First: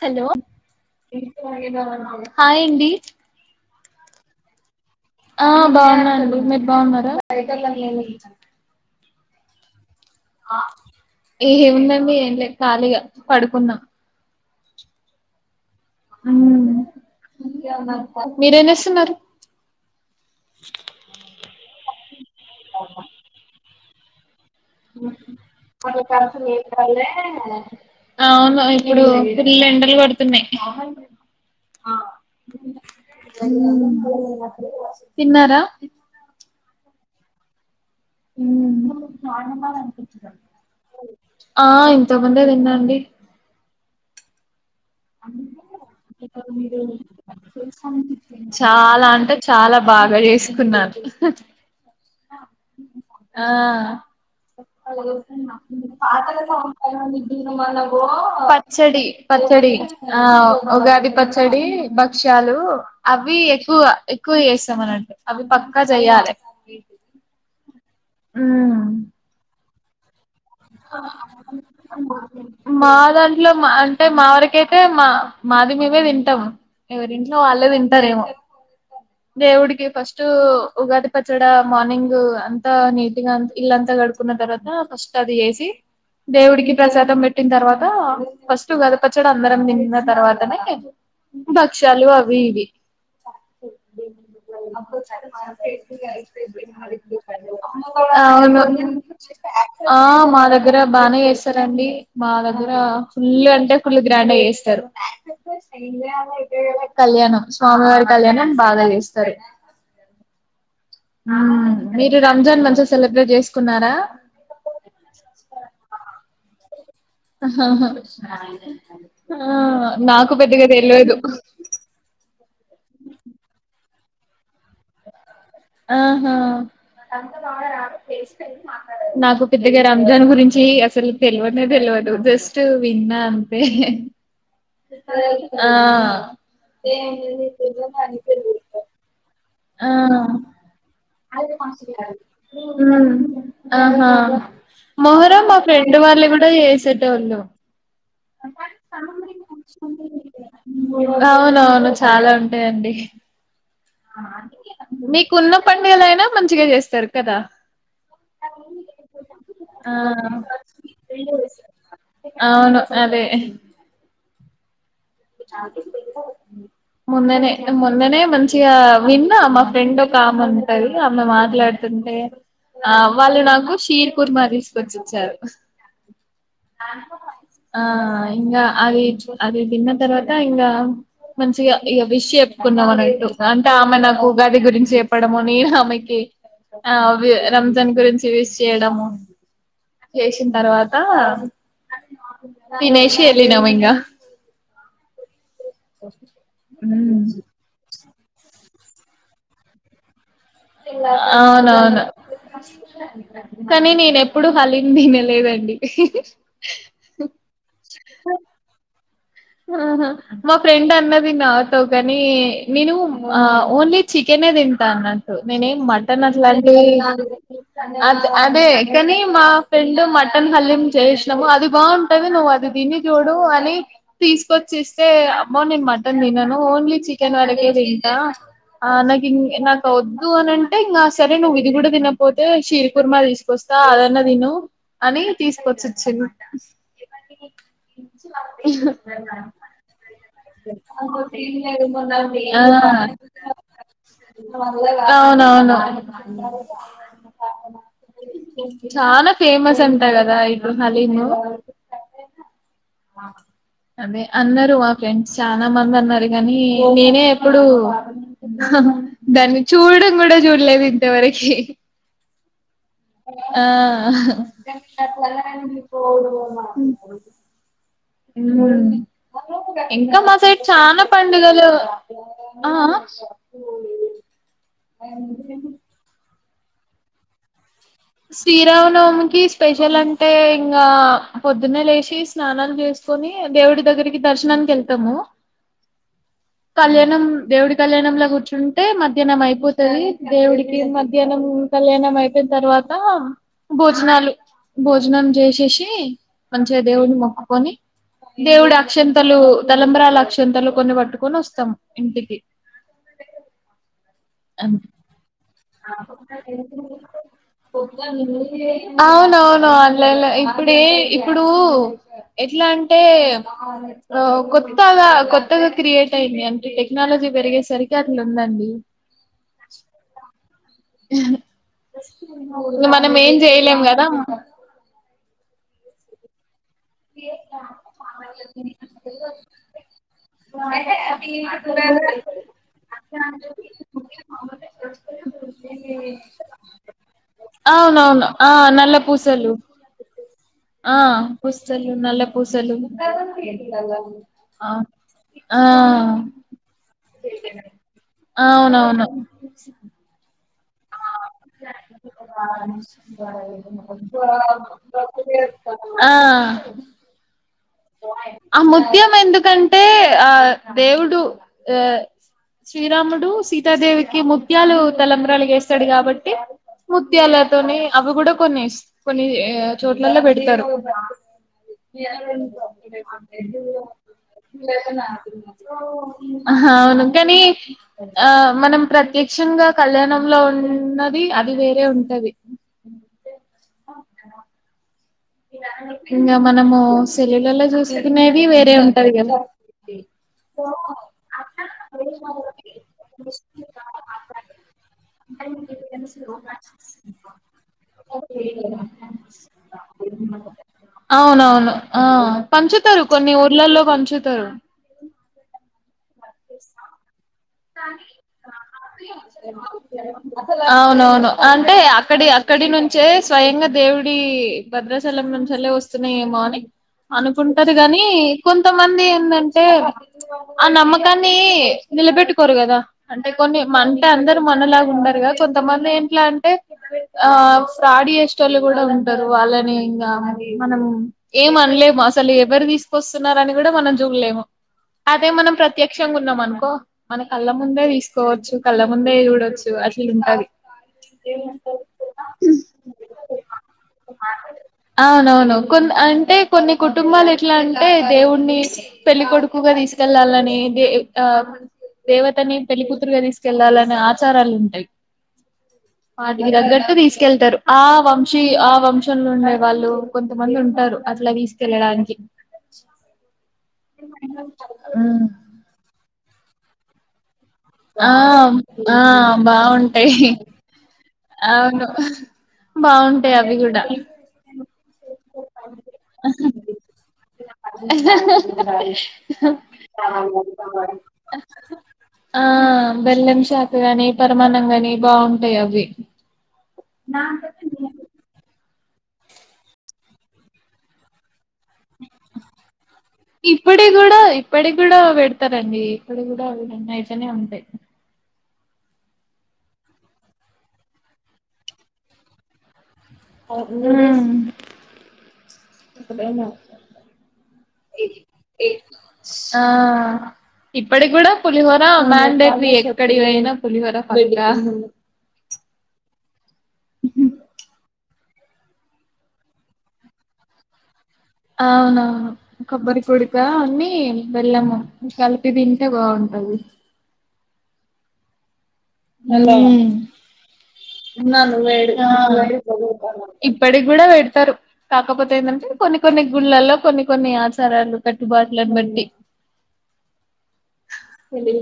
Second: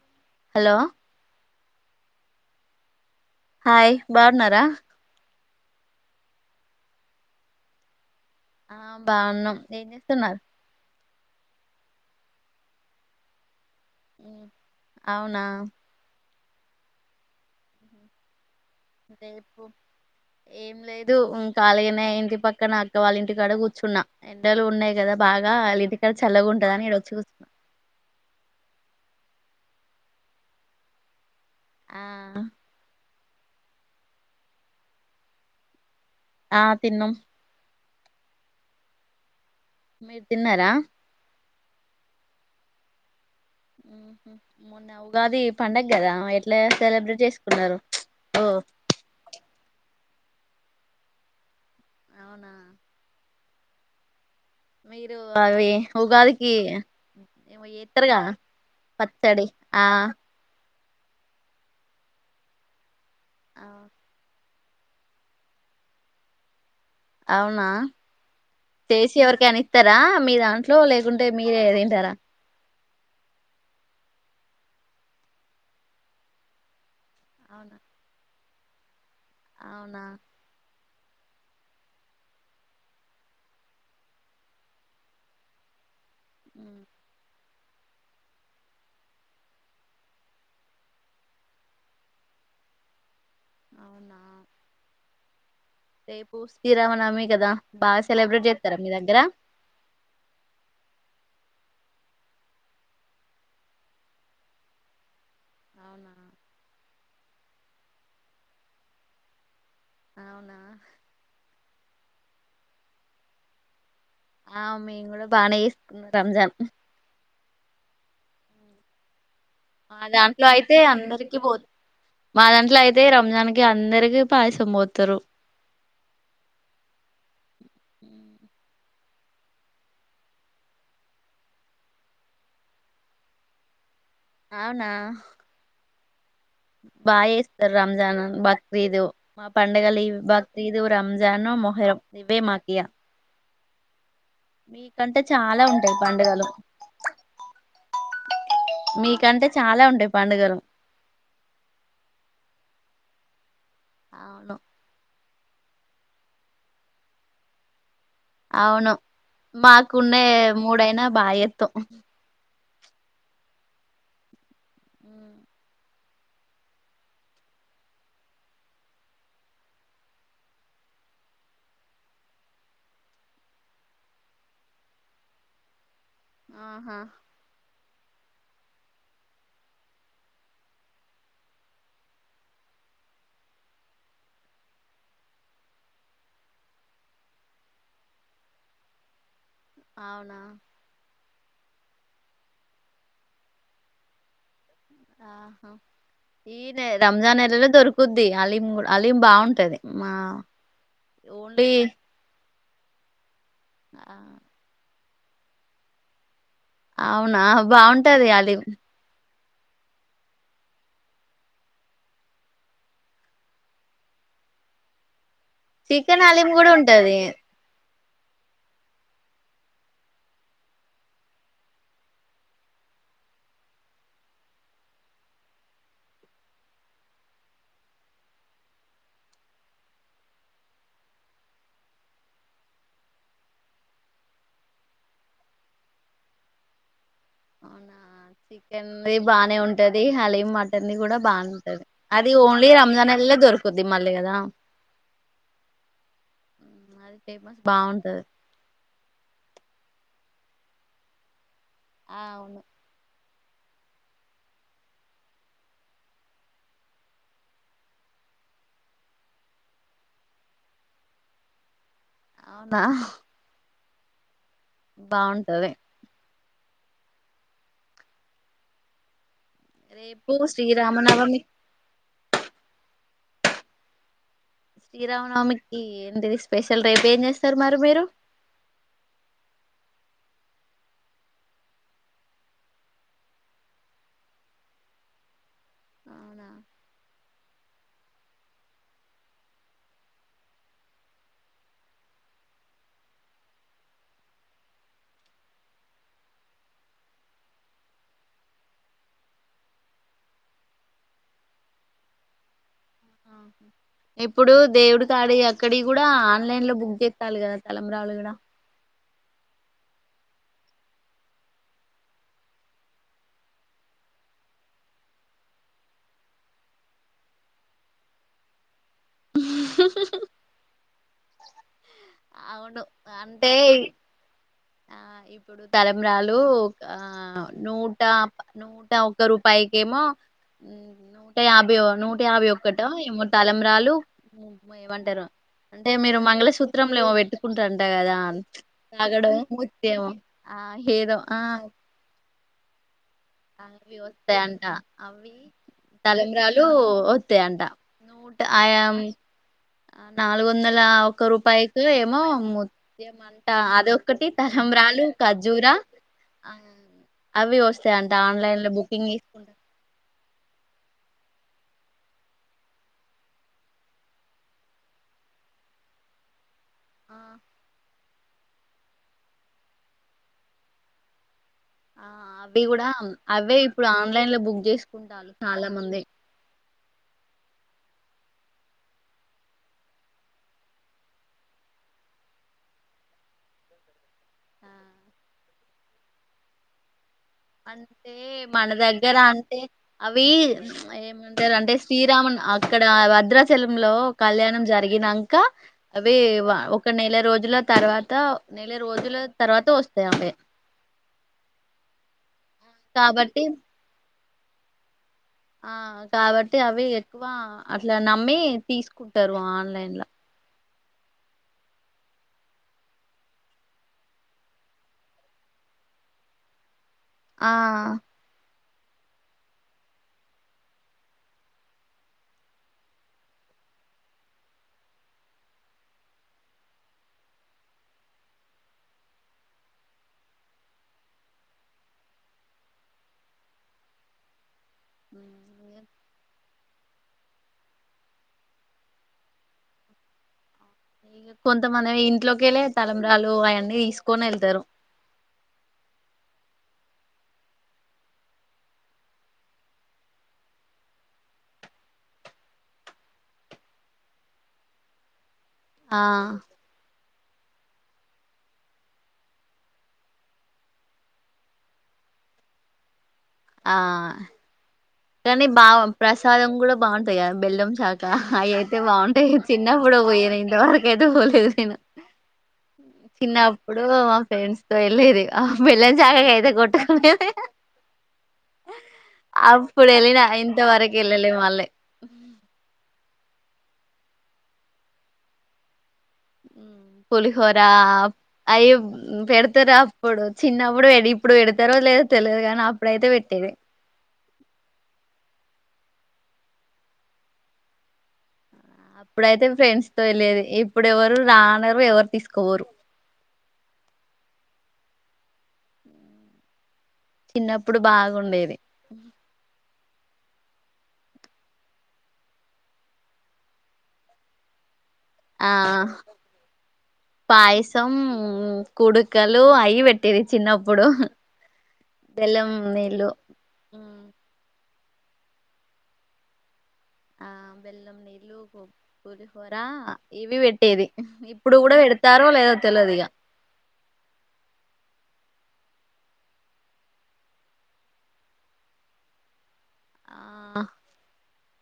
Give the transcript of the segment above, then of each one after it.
hello hello hi అండి hi బాగున్నారా ఆ బాగున్నాఅండి మీరు బాగున్నార ఆ బాగున్నాం ఏం చేస్తున్నారు ఏముందండి ఏం లే ఖాళీగా పడుకున్న అవునా మ్మ్మ్ రేపు ఏం లేదు మ్మ్ కాలి గానే ఇంటి పక్కన అక్క వాళ్ళ ఇంటికాడ కూర్చున్నా ఎండలు ఉన్నాయి కదా బాగా వాళ్ళ వాళ్ళు ఇంటికాడ కారపూస చల్లగా ఉంటదని ఈడ చెత్తంటే వచ్చి కూర్చున్నా అవును ఇప్పుడు ఫుల్ ఎండలు కొడుతున్నాయి మ్మ్ తిన్నారా ఆ తిన్నం మ్మ్ మీరు తిన్నారా ఆ ఇంతకముందే తిన్నా అండి హ్మ్ హు సెలబ్రేట్ చేసుకున్నారు ఓ చాలా అంటే చాలా బాగా ఏసుకున్నారు ఆ ఆ అవి ఉగాదికి ఏమో చేస్తారుగా పచ్చడి పచ్చడి ఆవ్ ఉగాది పచ్చడి భక్ష్యాలు అవి ఆ, ఎక్కువగా ఎక్కువ చేస్ త్తం [unintelligible] అవి పక్కా చెయాలి అవునా చేసి ఎవరికైనా ఇత్తార మీ దాంట్లో లేకుంటే మీరే తింటారా మా దాంట్లో మా అంటే మా వరకయితే మా మాది మేమే తింటాం ఎవరింట్లో వాళ్ళే అవునా తింటారేమో దేవుడికి అవునా ఫస్ట్ ఉగాది పచ్చడా మార్నింగ్ అంతా నీటిగా ఇళ్లు అంత గడుకున్న తర్వాత ఫస్ట్ అది ఏసి కి దేవుడికి ఉమ్, ప్రసాదం పెట్టి ట్టిన తర్వాత ఫస్ట్ గద పచ్చడి అందరం తిన్న తర్వాతనే బక్షాలు అవి ఇవి అవునా రేపు శ్రీరామనవమి కదా బాగా సెలబ్రేట్ అవును చేత్తరా మీ దగ్గర ఆ మా దగ్ దగ్గర బానే చేస్తారండి మా దగ్గర ఫుల్ గంటే ఫుల్ గ్రాండ్ గా చేస్తారు అవునా కళ్యాణం స్వామివారి కళ్యాణం బాగా చేస్తారు అవునా మీరు రంజాన్ మంచిగా సెలబ్రేట్ చేసుకున్నారా ఆ మేమ్ కూడా బానేచేసుకున్నాము రంజాను ఉహహా మా దాంట్లో అయితే అందరికి పో [inaudible] మా దాంట్లో అయితే రంజాన్ కి అందరికి కి పాయసం పొత్తరు ఆహా ఉమ్, నాకు పెద్దగా రంజాన్ గురించి అసలు తేల్వనే తెల్వదు జస్ట్ విన్నా అంతే ఆ బాచేస్తారు రంజాన్ బక్రీదు మా ఆ పండగలు ఈ వి బక్రీద్ రంజాను మొహరం ఇవే మాకి ఇగ ఉమ్ ఆహా మొహరం మా చాలా ఫ్రెండ్ ఉంటాయి వాళ్ళు కూడా చేసేటోళ్ళు మీ కంటే అవున అవును చాలా ఉంటాయండి అవును మీకున్న పండగలయినా మంచిగా చేస్తారు కదా అవును మాకున్నే మూడైన బా చెత్తాం ఆ అవును అదే ఇ ఛాన్స్ ఇటు ఇవ్వు మొన్ననే మొన్ననే మంచిగా విన్నా మా ఫ్రెండ్ ఒక ఆమె ఉంటది ఆమె మాట్లాడుత అంటే ఆ వాళ్ళు నాకు షీర్ కుర్మా తీసుకొచ్చి ఇచ్చారు ఆహా ఆ ఇంకా అవి అవి తిన్న తరువాత ఇంకా మంచిగా ఇక విష్ చెప్పుకున్నాం అనట్టు అంటే ఆమె నాకు ఉగాది గురించి చెప్పడము నేను ఆమెకి ఆ అవి రంజాన్ గురించి విష్ చేయడము అవునా చేసిన తరువాత తినేసి వెళ్లినం ఇంగా ఆహా ఈనే రంజాన్ నెలలో దొరుకు కుద్ది అలీం కూడ అలీం బాగుంటది మా ఓన్లీ అవునవును కానీ నేను ఎప్పుడు హాలీ నేను తినలేదు అండి అవునా బాగుంటది ఆలీమ్ ఆహ మా ఫ్రెండ్ అన్నది నాతో కాని నేను ఆ ఓన్లీ చికెన్ నే తింటా అన్నట్టు నేను ఏం మటన్ చికెన్ అలీం కూడా అట్లాంటివి ఉంటది అద్ అదే కాని మా ఫ్రెండ్ మటన్ హాలీమ్ చేసినాము అది బాగుంటది నువ్వు అది తి తిన్ని జుడో అని తీసుకొచ్చి ఇస్తే ఆమ్మో నేను మటన్ తినను ఓన్లీ చికెన్ వరకే తింటా ఆ నా కింగ్ నాకు వద్దు అని అంటే ఇంకా సరే నువ్వు ఇది కూడా తినపోతే షీర్ కుర్మా తీసుకొస్తా త అది అన్నా తిను అని తీసుకొచ్చొ ఇచ్చిండు ఆ [unintelligible] [unintelligible] అది బాగానే ఉంటది హ ఆ ఓన్లీ రంజాన్ నెలలో దొరుకుద్ది మళ్ళీ కదా అవును నవును ఉమ్, అది ఫేమస్ బాగుంటది చానా ఫేమస్ చెంట గదా ఇడు హలీమో ఆ అవును అ ఆమె అందరు అ ఫ్రెండ్స్ చాలా మంది అన్నారు కాని నినే ఎప్పుడు హా దాన్ని చూడడం కూడా చూడలేదు ఇంతవరకి ఆ ఆహ గాన్ ఆ పొలాగానికి ఇయ్ పోను మా హ్మ్ ఇంకా రేపు మా సైడ్ చాలా శ్రీరామనవమి పండుగలు ఆ అ శ్రీరామనవమికి ఏంటిది స్పెషల్ రేపు ఏం చేస్తారు మరి మీరు శ్రీరామనవమికి స్పెషల్ అం అంటే ఇంకా పొద్దున్నే లేచి స్నానాలు చేసుకొని దేవుడి దగ్గరికి దర్శనానికి వెళ్తాము అవునా కళ్యాణం దేవుడి కళ్యాణంలా కూర్చుంటే మధ్యాహ్నం అయిపోతది దేవుడికి మధ్యాహ్నం తుమ్ కళ్యాణం అయిపోయిన తరువాత భోజనాలు భోజనం చేసేసి మంచిగా దేవుని మొక్కుకొని దేవుడి అక్షంతలు తలంబరాల అక్షంతలు కొన్ని పట్టుకొని వస్తాం ఇంటికి ఇప్పుడు అంతే దేవుడి కాడి ఈ అక్కడి ఈ కూడా ఆన్లైన్ లో బుక్ చేస్తాలు కదా తలంబ్రాలు కూడా అవునవును ఆన్లైన్ లో ఇప్పుడే ఇప్పుడు ఎట్లా అంటే కొత్తగా కొత్తగా క్రియేట్ టైయింది అంటే టెక్నాలజీ పెరిగేసరికి అట్లు ఉంది అండి [inaudible] అవును ఇగ మనం ఏం అంటే చేయలేం కదా ఆ ఇప్పుడు తలంబ్రాలు ఆ నూట నూట ఒక్క రూపాయికేమో నూట యాభై నూట యాభై ఒక్కట మో తలబరాలు ఏమంటారు అంటే మీరు మంగళసూత్రంలో మో పెట్టుకుంటంటా కదా అవునవును ఆ నల్ల తాగడం పూసలు ముతేమో ఆ హేద పుస్తలు నల్ల పూసలు అవి వస్తాయంట ఆ అవి ఆ తలంబ్రాలు వస్తాయంట ఆయా నూ అవునవును నాలుగు వందల ఒక రూపాయికి ఏమో ముత్య అంట అదోక్కటి తలంబ్రాలు కజజు ఆ అవి వస్తే అండి ఆ ముత్యం ఎందుకంటే ఆ దేవుడు ఆ శ్రీరాముడు సీతా దేవికి ముత్యాలు తలంబ్రాలుగా స్తాడు కాబట్టి ఆ ముత్యాలతోనీ అవి కూడా కొన్ని కొన్ని చోట్లల్లో పెడతారు [inaudible] ఆ అవి కూడా అవే ఇప్పుడు ఆన్లైన్ లో బుక్ చేసుకుంటారు చాలా మంది అ అవును కానీ ఆ మనం ప్రత్యక్షంగా కళ్యాణం లో ఉన్నది అది వేరే ఉంటది ఆ ఇంకా మనము సెల్లులలో అంటే చూసుకునేది మన వేరే ఉంటది దగ్గర కదా అంటే అవి ఏమంటారు అంటే శ్రీరామ అక్కడ వద్రాచలాంలో కళ్యాణం జరిగినక అవి ఒక నెల న రోజుల తర్వాత నెల రోజుల తర్వాత వ అవునవును పంచుతారు కొన్ని కాబట్టి ఊర్లల్లో పంచుత తరూ ఆ కాబట్టి అవి ఎక్కువ అట్లా నమ్మి తీసుకుంటారు ఆన్లైన్ లో అవునవును అంటే అక్కడి అక్కడి నుంచే స్వయంగా దేవుడి భద్రాచలం నుంచి చలే వస్తున్నాయేమో అని ఆ అనుకుంటారు గాని కొంతమంది ఏంటంటే ఆ నమ్మకాన్ని నిలబెట్టుకు రు కదా అంటే కొన్ని మంటే అందరు మనలాగా ఉండారు కద కొంతమంది ఏట్లా అంటే ప్రాడీ చేసేటోళ్ళు కూడా ఉంటారు వాళ్ళని ఇంకా మనం ఏం అనలేము అసలు ఎవరు తీసుకొస్తున్నార అని కూడా మనం చూడలేము అదే మనం ప్రత్యక్షంగా ఉన్నాం అనుకో మన కళ్ళ ముందే తీసుకోవచ్చు కళ్ళ ముందే చూడొచ్చు అట్ ఉంటది ఇక కొంతమంది ఇంట్లోకి వెళ్ళ తలంబ్రాలు అవన్నీ తీసుకొని వెళ్తారు వును కొ అంటే కొన్ని కుటుంబాలు ఎట్లా అంటే దేవుడిని పెళ్లి కొడుకుగా తీసుకెళ్లాలని దే ఆ దేవతని పెళ్లికూతురుగా తీసుకెళ్ళాలనే ఆచారాలు ఉంటాయి ఆ వాటికి తగ్గట్టు తీసుకెళ్తారు ఆ వంశీ ఆ వంశంలో ఉండే వాళ్ళు కొంతమంది ఉంటారు అట్లా తీసుకెళ్ళడానికి [inaudible] ఆ ఉమ్ కానీ బా ప్రసాదం కూడా బాగుంటాయి కా బెల్లం శాకా ఆ అవి అయితే ఆ బాగుంటాయి చిన్నప్పుడు బావుంటాయి పోయను ఇంతవరకుయితే పోలేదు నేను అవును బావుంటాయి అవి కూడా చిన్నప్పుడు మా ఫ్రెండ్స్ వెళ్లేది అహ్ బెళ్ళం జాక కయితే కొట్టకునేది అహ్ ఇంతవరకు వెళ్ళలే మళ్ళీ ఆ బెల్లం శాఖ గనీ పరమాన్నం గనీ బాగుంటయి అవి పులిహోరా అయి పెడతరాప్పుడు చిన్నప్పుడు పెడి ఇప్పుడు పెడు తరోలేదో తెలియదు కానీ అప్పుడైతే పెట్టేది ఇప్పటి కూడా ఇప్పటి కూడా పెడతరండి ఇక్కడి కూడా నయితేనే ఉంటాయి అప్పుడైతే ఫ్రెండ్స్ తో ఎళ్లేది ఇప్పుడెవరు రా అనరు ఎవరు తీసుకపోరు హ్మ్ చిన్నప్పుడు బాగుండేది ఆ ఇప్పటి కూడా పులిహోర మ్యాండేట్రీ ఎక్కడి పొయినా పులిహోర పక్కా ఆ పాయసం కుడుకలు అయ్యి పెట్టేది చిన్నప్పుడు అవునువును బెల్లం కొబ్బరి నీళ్ళు కుడుకా అన్నీ ఉమ్, బెల్లము కలిపి తింటె బాగుంటది ఆ బెల్లం నీళ్ళు కో అలా పులిహోరా ఇవి పెట్టేది ఇప్పుడు ఉన్నాను కూడా వేడి పెడతారో లేదో తెలవదు ఇగ ఇప్పుడే పెడతరు కా కాకపోతే ఎందంటే కొన్ని కొన్ని గుళ్లల్లో కొన్ని కొన్ని ఆచారాలు కట్టుబాట్లను బట్టి ఆ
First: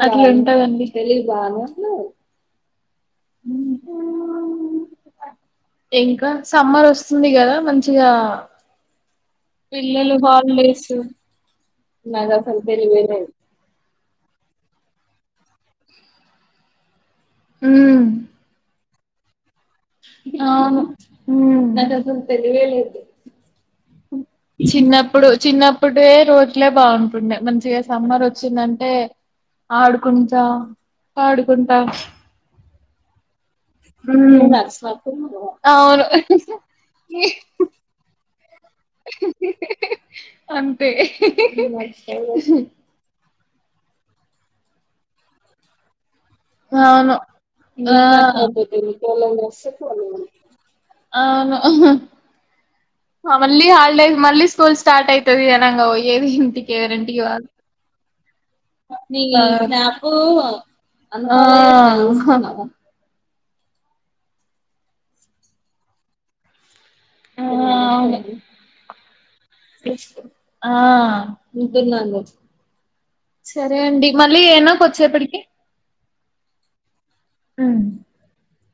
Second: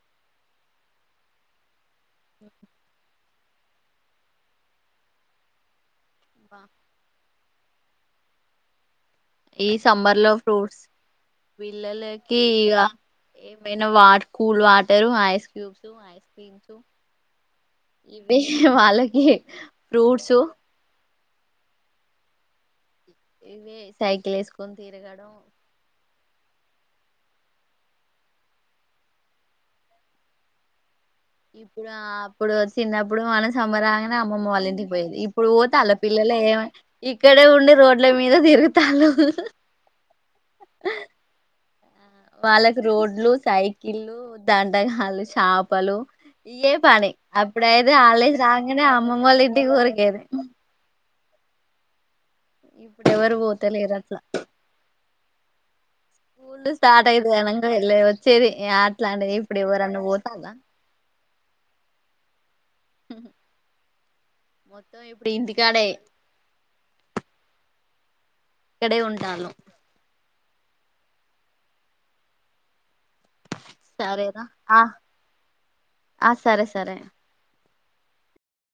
అట్లుంటదండి హ్మ్ ఇంకా బా- సమ్మర్ వస్తుంది గదా మంచిగా ఈ పిల్లలు సమ్మర్ లో ఫ్రూట్స్ హాలిడేస్ పిల్లలకి ఇగ ఏమైనా what cool water ice cubes ice creams um ఇవి వాళ్ళకి ఫ్రూట్స్ అవును హ్మ్ ఇవే సైకిల్ ఏసుకొని తిరగడం టే రోజులే బాగుంటుండే మంచిగ సమ్మర్ వచ్చిందంటే ఆడుకుంటా పాడుకుంటా ఇప్పుడు అప్పుడు సిన్నప్పుడు మనస్ సమ్మర్ రాగానే అమ్మమ్మ వాళ్ళ ఇంటికి పోయేది ఇప్పుడు పోతే వాళ్ళ అవును పిల్లలు ఇక్కడే ఉండి రోడ్ల మీద తి తిరుగుతాళ్ళు అంతే వాళ్ళకి రోడ్లు సైకిళ్ళు దంటగాళ్ళు చాపలు ఇయే బన్నాయ్ అవును అప్పుడైతే హాల్డేస్ అవును రాంగనే అమ్మమ్మొల్లింటికి ఊరికేది అవును ఇప్పుడు ఎవరు మళ్ళీ పోతలేరు హల్డేస్ అట్లా మళ్లీ స్కూల్ స్టార్ట్ అయితది గనంగా పోయి ఏమీ స్కూల్ స్టార్ట్ ఇంటికెవరింటికి అయితే వాళ్ళు గనంగా వెళ్ళ వచ్చేది అట్లాంటిది ఇప్పుడు ఎవరన్నా పోతాల్లా ఆ ఆ మొత్తం ఇప్పుడు ఇంటికాడే ఆ అవును ఇక్కడే ఉంటాను ఆ ఉంటున్నాను సరే అండి మళ్ళీ సరేనా చేయనా ఆ కోసేపటికి ఆ సరే సరే అ